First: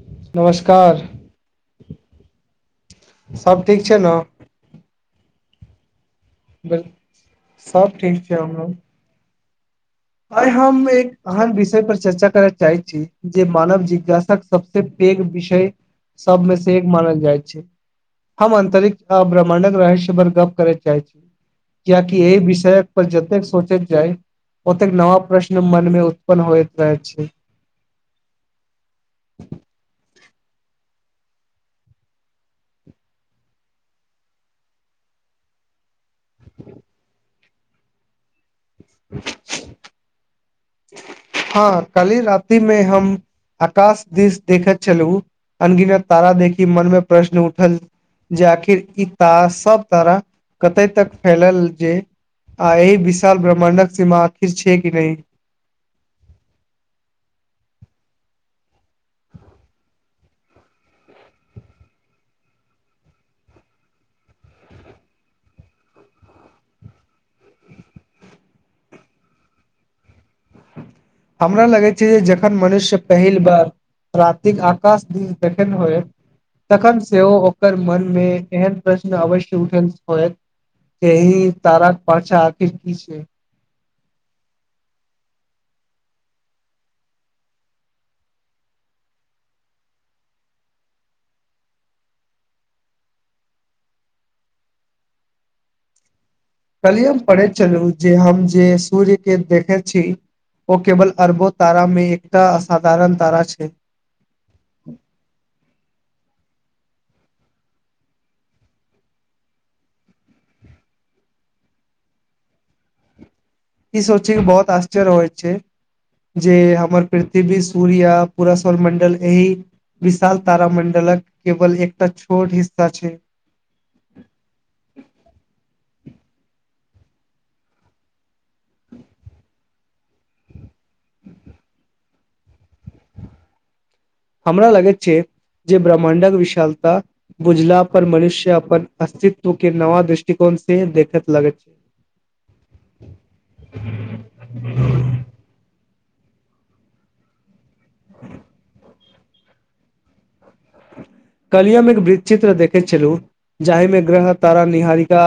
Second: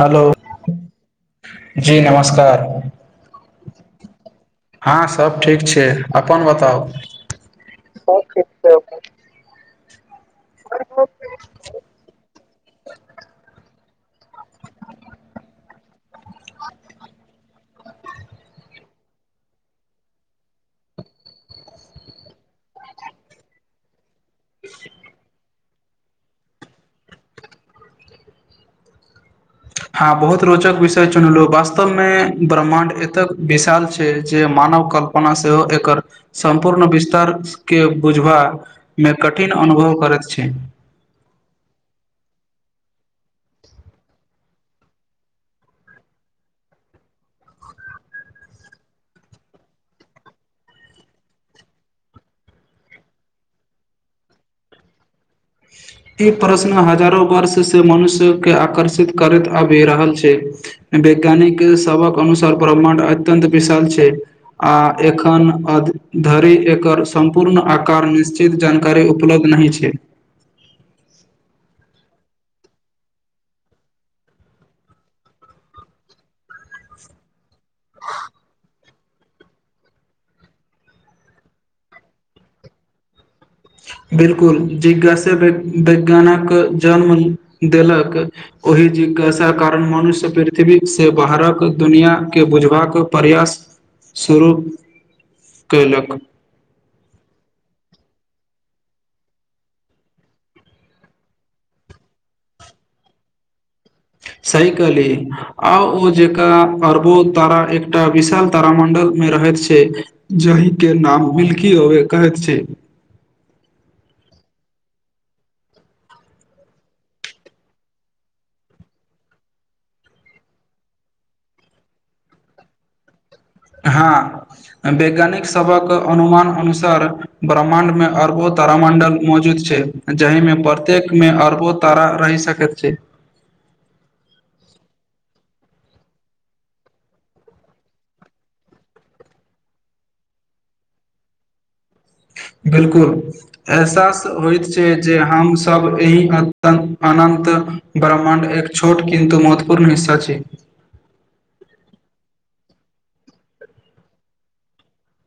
Hello नमस्कार जी नमस्कार। सब ठीक छै ने हँ सब ठीक छैय अपन बिल- बताउ सब ठीक छैय। आइ हम एक एहन विषय पर चर्चा करय चाहै छी जे मानव जिज्ञासाक सबसे पैघ विषय सबमे से एक मानल जाइ छैय। हम अंतरिक्ष ब्रह्माण्डक रहस्य पर गप्प करय चाहै छी। कियाकि एहि विषय पर जतेक सोचैत जाय ओतेक नव प्रश्न मन में उत्पन्न होइत अछि। हँ बहुत रोचक विषय चुनलहु वास्तव मे ब्रह्माण्ड एतय विशाल छैय जे मानव कल् पना सेहो एकर सम्पूर्ण विस्तार के बुझबा मे कठिन अनुभव करैत छैय। हँ काल्हि राति मे हम आकाश दिस देखैत छलहुॅ अनगिनत तारा देखी मन मे प्रश्न उठल जे आखिर इ तार सब तारा कते तक फैलल जे आ एहि विशाल ब्रह्मण्डक सीमा आखिर छैय कि नहि। ई प्रश्न हजारों वर्ष से मनुष्य के आकर्षित करैत आबि रहल छैय। वैज्ञानिक सबहक अनुसार ब्रह्मण्ड अत्यन्त विशाल छैय। आ एखन धरि एकर सम्पूर्ण आकार निश्चित जान कारी उलब्ध नहि छैय। हमरा लगै छैय जे जखन मनुष्य पहिल बार रातिक आकाश दि देखे हो तखन सेहो ओकर मन मे एहन प्रश्न अवश्य उठल होयत। के एहि ताराक पछा आखिर की छैय। बिलकुल जिज्ञासा वैज्ञानक जन्म देलक। ओहि जिज्ञासा कारण मनुष्य पृथ्वी से बाहरक दुनिआ के बुझबाक प्रयास शुरू कयलक। कहलिय हम पढ़ैत छलू जे हम जे सूर्य के देखे छी ओ केवल अरबो तारा मे एकटा असाधारण तारा छैय। सही कहली। आ ओ जेक अरबो तारा एकटा विशाल तारामंडल मे रहैत छैय। जाहि के नाम मिल्की ओवे कहैत छैय। ई सोचै के बहुत आश्चर्य होइ छैय। जे हमर पृथ्वी सूर्य य पुरा सौमंडल एहि विशाल तार मंडलक केवल एकटा छोट हिस्सा छैय। हँ वैज्ञानिक सबक अनुमान अनुसार ब्रह्मण्डमे मे अरबो तारामं्डल मौजूद छैय जहिमे प्रत्येक मे अरबो तारा रहि सक करत छैैय। हमरा लगैत छैय जे ब्रह्मा्डक विशालता बुझला पर मनुष्य अपन अस्तित्व के नवा दृष्टिकोण से देखत लगैत छैय। बिल्कुल एहसास होइत छैय जे हम सभ एहि अनन्त ब्रह्माण्ड एक छोट किन्तु महत्वपूर्ण हिस्सा छैय। कल्हि हम एक वृतचित्र देखै छलु। जाहिमे ग्रह तारा निहारिका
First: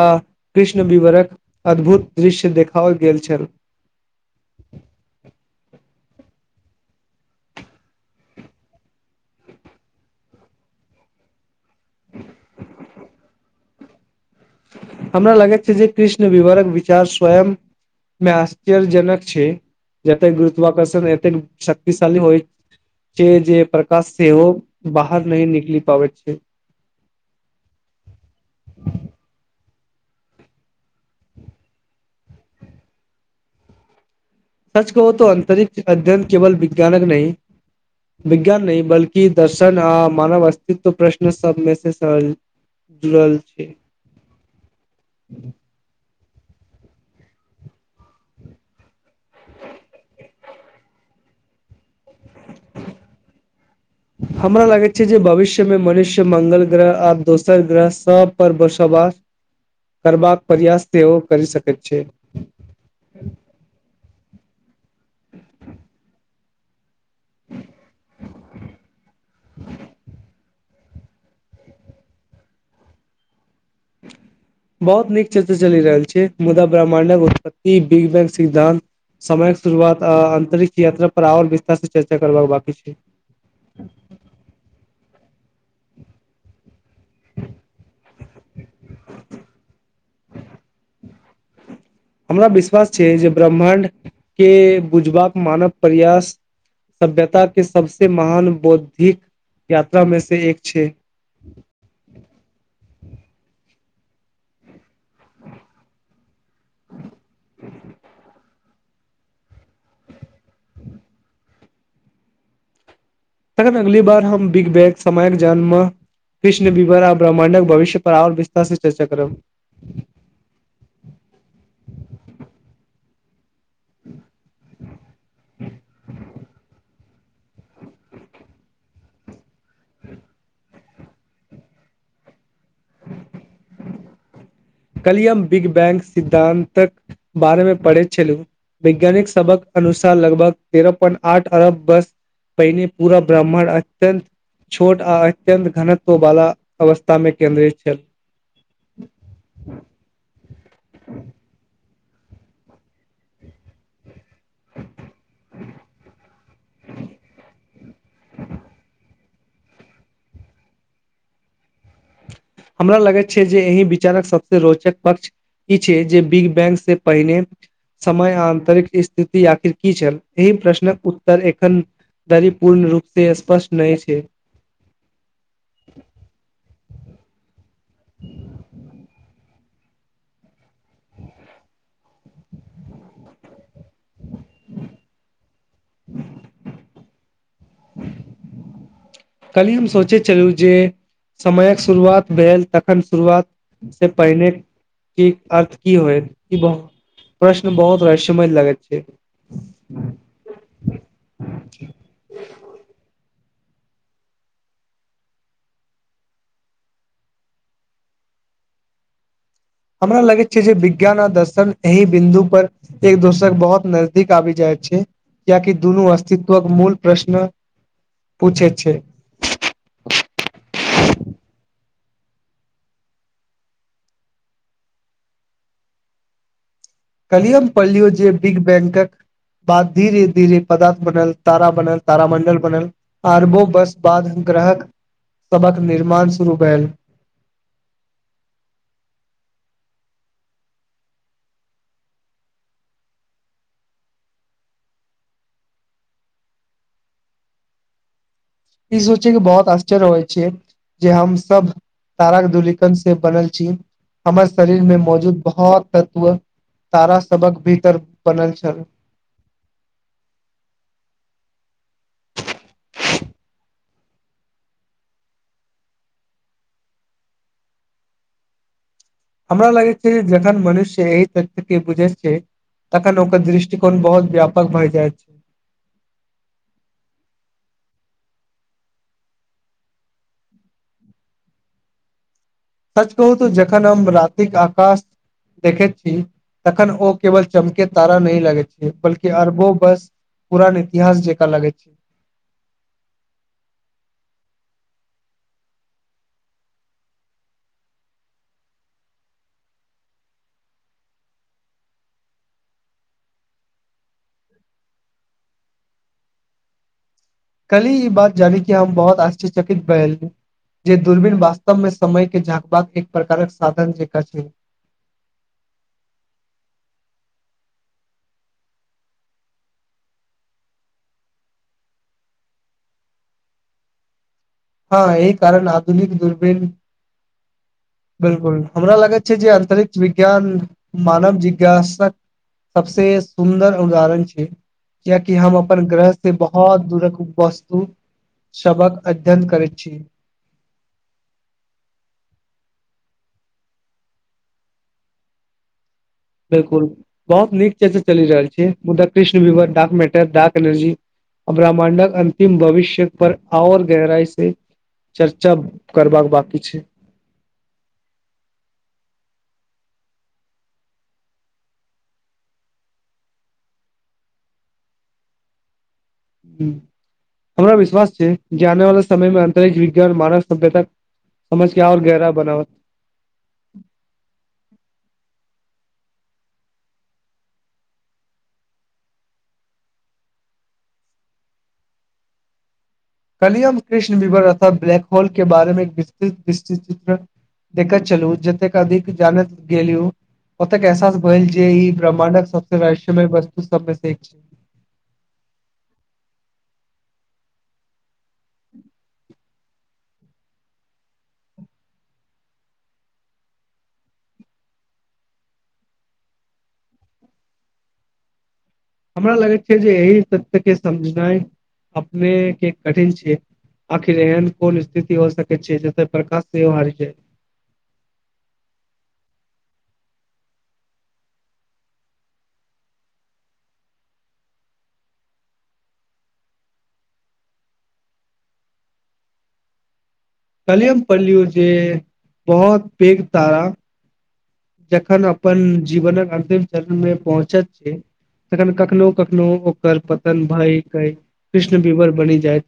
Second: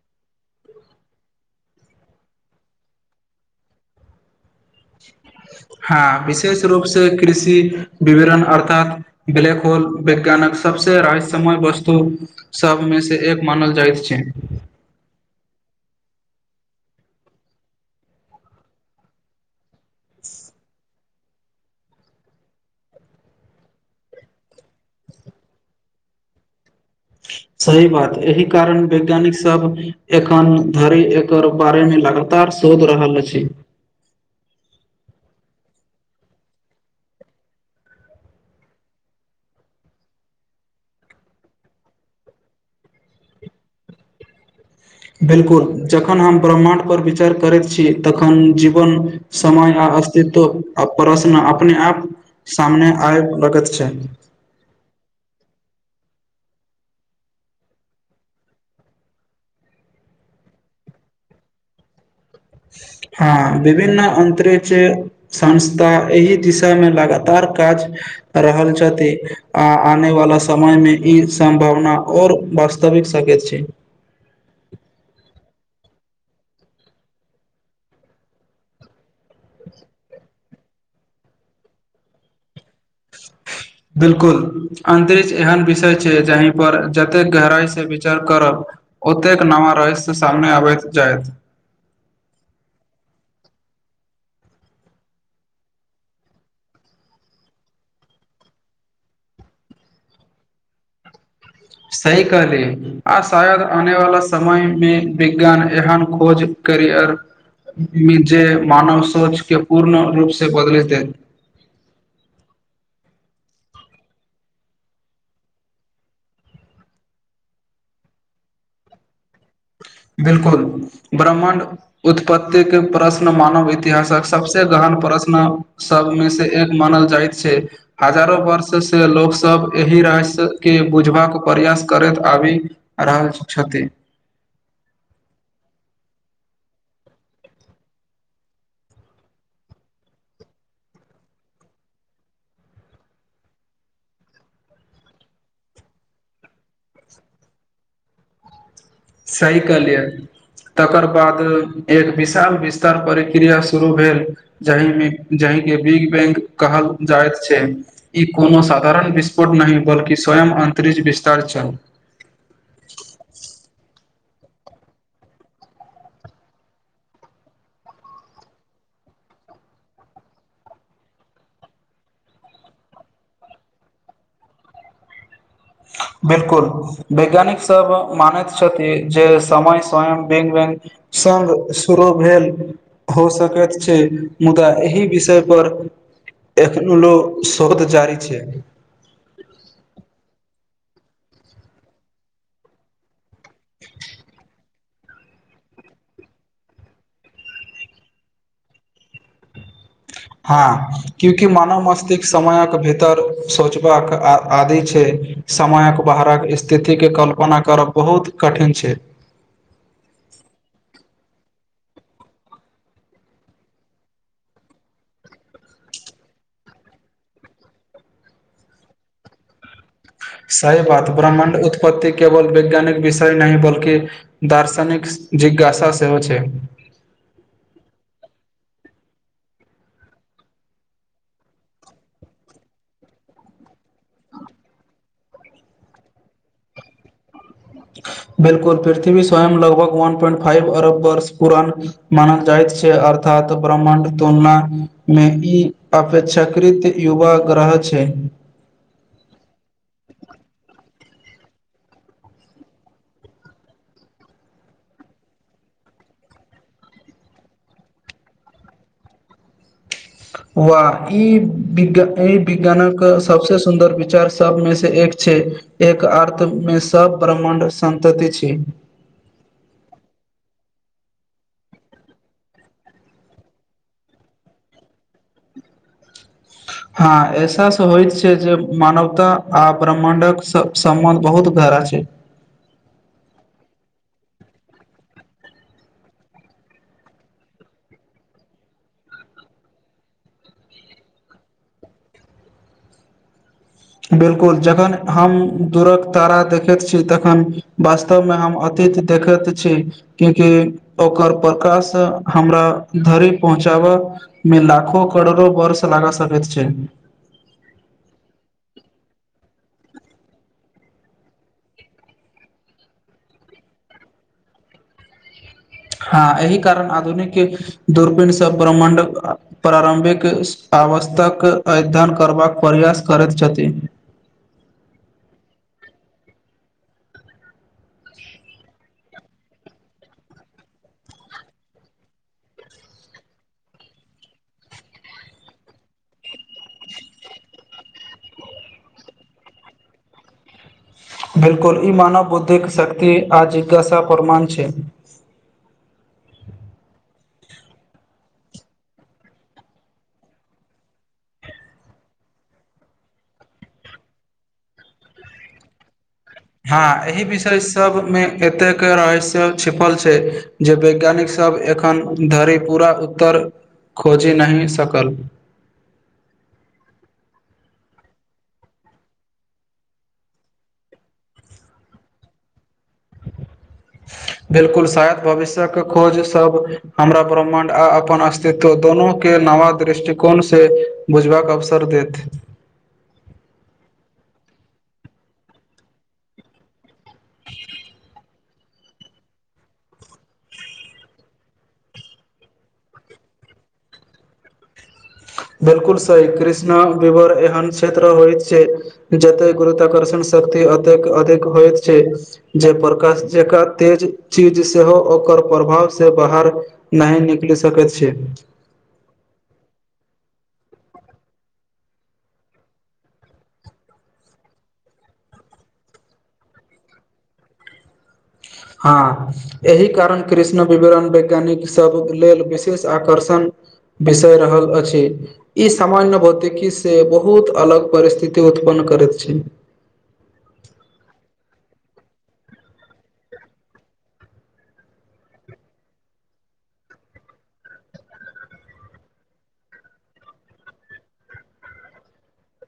कृष्ण विवरक अद्भुत दृश्य देखाओल गेल छल। हँ विशेष रूप से कृषि विवरण अर्थात ब्लैक होल वैज्ञानक सबसे रहस्यमय वस्तु सभमें से एक मानल जाइत छै। हमरा लागैत छै जे कृष्ण विवरक विचार स्वयं मे आश्चर्यजनक छै जतेक गुरुत्वाकर्षण एतेक शक्तिशाली होय छैय जे प्रकाश सेहो बाहर नै निकली पाबैत छैय। सही बात एहि कारण वैज्ञानिक सब एखन धरी एकर बारे में लगातार शोध रहल अछी। सच कउ त अंतरिक्ष अध्ययन केवल विज्ञानक नहि विज्ञान नहि बल्कि दर्शन आ मानव अस्तित्व प्रश्न सबमे से सहज जुड़ल छै। बिलकुल। जखन हम ब्रह्माण्ड पर विचार करैत छीयै तखन जीवन, समय आ अस्तित्व आ प्रश्न अपने आप सामने आय लगत छै। हमरा लागैत छै जे भविष्य में मनुष्य मंगल ग्रह आर दोसर ग्रह सब पर बसोवास करबाक प्रयास सेहो करि सकैत छै। हँ विभिन्न अंतरिक्ष संस्था एहि दिशा में लगा [unintelligible] काज क रहल छथी आ आनेवाला समय में ई सम्भावना और वास्तविक सकैत छै। बहोत नीक चर्चा चली रेहल छै मुदा ब्रह्माण्डक उत्पत्ति, बिग बैंग सिद्धान्त समयक शुरुआत आ अंतरिक्ष यात्रा पर आओर विस्तार से चर्चा करबाक बाकी छै। [inaudible] बिलकुल, अन्तरिक्ष एहन विषय छै जहिं पर जतेक गहराई से विचार करब ओतेक नव रहस्य सामने आबैत जेत। हमरा विश्वास छै जे ब्रह्माण्ड के बुझबाक मानव प्रयास सभ्यता के सबसे महान बौद्धिक यात्रा में से एक छै। सही कहली। आ शायद आने वाला समय में विज्ञान एहन खोज करिअर जे मानव सोच के पूर्ण रूप से बदलेतै। तखन अगली बार हम बिग बैग समयक जन्म कृष्ण विभरा ब्रह्मण्डक भविष्य पर आर विस्तार से चर्चा करब। बिलकुल ब्रह्माण्ड उत्पत्ति के प्रश्न मानव इतिहासक सबसे गहन प्रश्न सबमें से एक मानल जाइत छैय। हजारो वर्ष से लोक सब एहि रहस्य के बुझबाक प्रयास करैत आबी आरहल छथी। काल्हिये हम बिग बैंग सिद्धान्तक बारे में पढ़ैत छलहुँ। वैज्ञानिक सबहक अनुसार लगभग तेरह पॉइंट आठ अरब बस पहिने पूरा ब्राह्म्ण अत्यन्त छोट आ अत्यंत घनत्व वाला अवस्था में केंन्द्रित छल। सही कहलियै। तकर बाद एक विशाल विस्तार प्रक्रिया शुरू भेल। जाहि में जाहिं के बिग बैंग कहल जायत छै, ई कोनो साधारण विस पोर्ट नहि बल्कि स्वयं अंतरिक्ष विस्तार छल। हमरा लगैत छै जे एहि विचारक सबसे रोचक पक्ष ई छियै जे बिग-बैंग से पहिने समय आन्तरिक स्थिति आखिर की छल एहि प्रश्नक उत्तर एखन धरि पूर्ण रूप से स्पष्ट नहि छै। बिलकुल वैज्ञानिक सब मानैत छथि जे समय स्वयं बिग-बैंग संघ शुरू भेल। हो सकैत छै मुदा एहि विषय पर एखनो लोक शोध जारी छै। कल्हि हम सोचै छलू जे समयक शुरुआत भेल तखन शुरुआत से पहिले कि अर्थ की होय ई बहु प्रश्न बहुत रहस्यमय लगैत छै। हँऽ क्याकि मानव मस्तिक समयक भीतर सोचबाक आदि छै समयक बाहरक स्थितिके कल्प -पना करब बहुत कठिन छै। हमरा लगैत छै जे विज्ञान आ दर्शन एहि बिन्दु पर एक दोसर बोहोत नजदीक आबि जाएत छै। कियेकि दुनू अस्तित्वक मूल प्रश्न पूछै छै। सही बात ब्रह्मण्ड उत्पत्ति केवल वैज्ञानिक विषय नहि बल्कि दार्शनिक जिज्ञासा सेहो छै। कल्हिये हम पढ़लियै जे बिग-बैंकक बाद धीरे-धीरे पदार्थ बनल तारा बनल तारामण्डल बनल अरबो वर्ष बाद ग्रहक सबहक निर्माण शुरू भेल। बिलकुल पृथ्वी स्वयं लगभग वन पोइंट फाइव अरब वर्ष पुरान मानल जाइत छै। आर थात ब्रह्माण्ड तुलना मे ई अपेक्षाकृत युवा ग्रह छै। ई सोचि कऽ बहोत आश्चर्य होए छै। जे हमसब ताराक धुलिकन से बनल छी। हमर शरीर मे मौजूद बहोत तत्व तारा सबहक भीतर बनल छल। वा ई विज्ञ ई विज्ञानक सबसे सुन्दर विचार सबमे से एक छै। एक अर्थ मे सब ब्रह्मांड संतति छी हमरा लगैत छै जे जखन मनुष्य एहि तथ्य के बुझै छैय। तखन ओकर दृष्टिकोण बहुत ब्यापक भय जायत छै [inaudible] हँ एहसास होएत छैय जे मानवता आ ब्रह्माण्डक सब सम्बन्ध बहुत गहरा छैय। सच कहू तऽ जखन हम रातिक आकाश देखैत छी तखन ओ केवल चमके तारा नहि लगैत छैय बल्कि अरबो बर्ष पुरान इतिहास जेकां लगैत छै। बिलकुल जखन हम ध्रुव तारा देखैत छी तखन बस सब मे हम अतीत देखैत छी। कियेकी ओकर प्रकाश हमरा धरि पहुँचाब मे लाखो करोड़ो वर्ष लागा सकैत छैय कलही ई बात जानी कि हम बहुत आश्चर्यचकित भयल जे दूरबीन वास्तव मे समय के झाँकबाक एक प्रकारक साधन जेका छैय। हँ एहि कारण आधुनिकी दूरबीन सऽ ब्रह्माण्डक प्रारम्भिक आवस्थाक अध्ययन करबाक प्रयास करैत छथि। हँ अहि कारण आधुनिक दूर्बीन बिलकुल हमरा लागैत छैय जे अन्तरिक्ष विज्ञान मानव जिज्ञासक सबसे सुन्दर उदाहरण छैय। कियेकि हम अपन ग्रह से बहुत दूरक वस्तु सबहक अध्ययन करै छी। बिलकुल इ मानव बुद्धिक शक्ति आ जिज्ञासा प्रमाण छैय। बिलकुल बहुत नीक चर्चा चलि रहल छैय मुदा कृष्ण, विवर, डार्क मैटर डार्क एनर्जी ब्रह्माण्डक अंतिम भविष्य पर आओर गहराई से चर्चा करबा बाक हाय। अहि विषय सबमे एतेक रहस्य छिपल छैय जे वैज्ञानिक सब एखन धरि पूरा उत्तर खोजि नहि सकल। हमरा विश्वास छैय जे आने वाला समयमे अंतरिक्ष विज्ञान मानव सभ्यता समझके आओर गहरा बनाब बिल्कुल शायद भविष्यक खोज सभ हमरा ब्रह्माण्ड आ अपन अस्तित्व दोनोके नवा दृष्टिकोण से बुझबाक अवसर देत। कल्हि हम कृष्ण विवर अथवा ब्लैक होल के बारेमे विस्तृत विस्तृत्त चित्रण देखैत छलू जतेक अधिक जानैत गेलियू ओतेक एहसास भेल जे इ ब्रह्माणडक सबस रहस्यमय वस्तु सब मे से एक छैय। बिलकुल सही कृष्णा विवर एहन क्षेत्र होइत छैय जतय गुरुत्वाकर्षण शक्ति अतेक अधिक होइत छैय। जे प्रकाश जेकां तेज चीज सेहो ओकर प्रभाव से बहार नहि निकलि सकैत छैय। हमरा लागैत छैय जे एहि तथ्य के समझनाय अपने के कठिन छैय। आखिर एहन कोन स्थिति भ सकै छैय जतय प्रकाश सेहो हारि जाय। हाँ। एहि कारण कृष्णा विवरण वैज्ञानिक सभ लेल विशेष आकर्षण विषय रहल अछि। इ सामान्य भौतिकी से बहुत अलग परिस्थिति उत्पन्न करैत छैय। कल्हि हम पढ़लियो जे बहुत पेघ तारा जखन अपन जीवनक अंतिम चरण मे पहुँचत छैय तखन कखनो- कखनो ओकर पतन भय कय कृष्ण विवर बनी जाय।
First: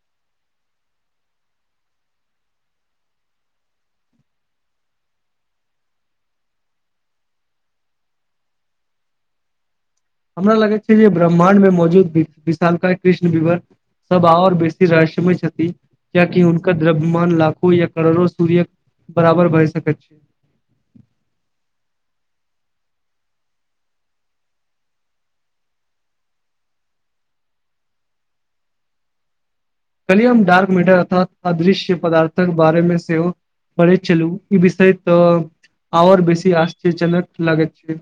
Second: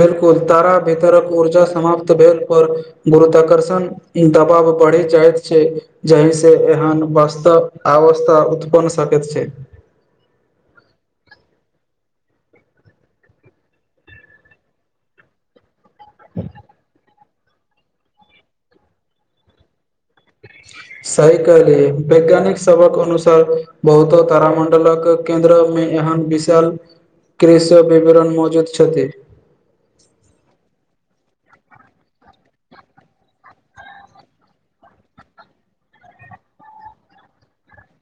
बिलकुल तारा भीतरक ऊर्जा समाप्त भेल पर गुरुत्वाकर्षण दबाव बढ़ि जाइत छैय जहि से एहन वास्तव अवस्था बन सकैत छैय। हमरा लगैत छैय जे ब्रह्माणड मे मौजूद विशालका कृष्ण विवर सब आओर बेसी रहस्यमय छथि। कियाकि उनकर द्रव्यमान लाखो या करोड़ो सूर्यक बराबर भय सकैत छैय। सही कहलियै वैज्ञानिक सबहक अनुसार बहुतो तारामण्डलक केन्द्रमे एहन विशाल कृषि विवरण मौजूद छथि। कली हम डार्क मीटर अथवा अदृश्य पदार्थक बारेमे सेहो पढ़ै छलू इ विषय त आओर बेसी आश्चर्यनक लागैत छैय।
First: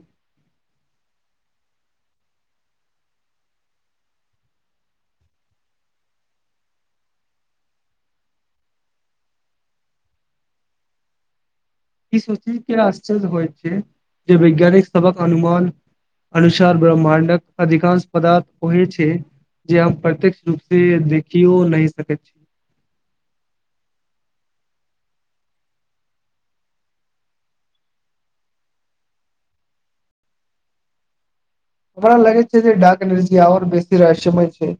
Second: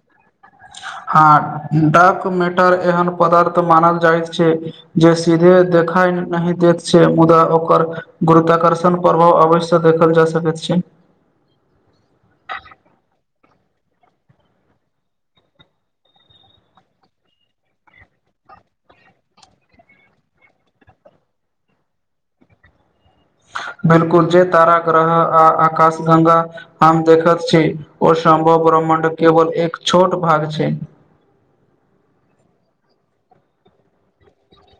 हँ डार्क मेटर एहन पदार्थ मानल जाइत छैय जे सीधे देखाय नहि देैत छैय मुदा ओकर गुरुत्वाकर्षण प्रभाव अवश्य देखल जा सकैत छैय। इ सूनी के आश्चर्य होइ छैय जे वैज्ञानिक सबहक अनुमान अनुसार ब्रह्मण्डक अधिकांश पदार्थ खोजै छै। जे हम प्रत्यक्ष रूप से देखियो नैय सकैत छी। बिल्कुल जे तारा ग्रह आ आकाश गंगा हम देखत छी ओ सम्भव ब्रह्मण्ड केवल एक छोट भाग छैय। हमरा लगै छै जे डार्क एनर्जी आर बेसी रहस्यमय छै।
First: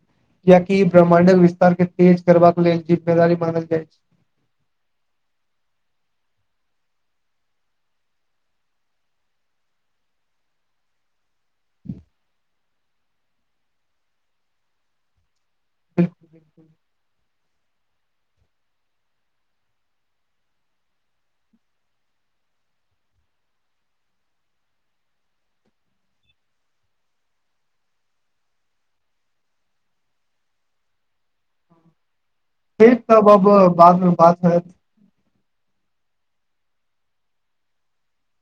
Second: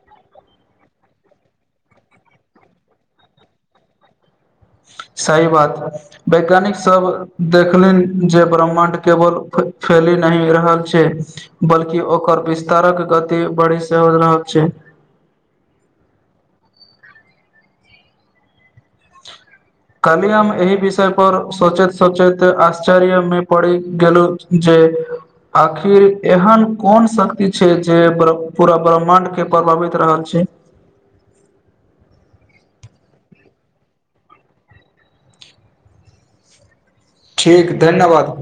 कियाकि ब्रह्माण्डक विस्तार के तेज करबाक लेल जिम्मेदारी मानल जाय छै। सही बात। वैज्ञानिक सब देखलैन जे ब्रह्माण्ड केवल फै-फैलि नहि रहल छै बल्कि ओकर विस्तारक गति बढ़ी सेहो रहल छै। बिल्कुल [unintelligible] काल्हि हम एहि विषय पर सोचैत-सोचैत आश्चर्य में पड़ि गेलौं जे आखिर एहन कोन शक्ति छै जे पूरा ब्रह्माण्ड के प्रभावित रहल छै? फेर तब अब बाद में बात हैत। ठीक धन्यवाद।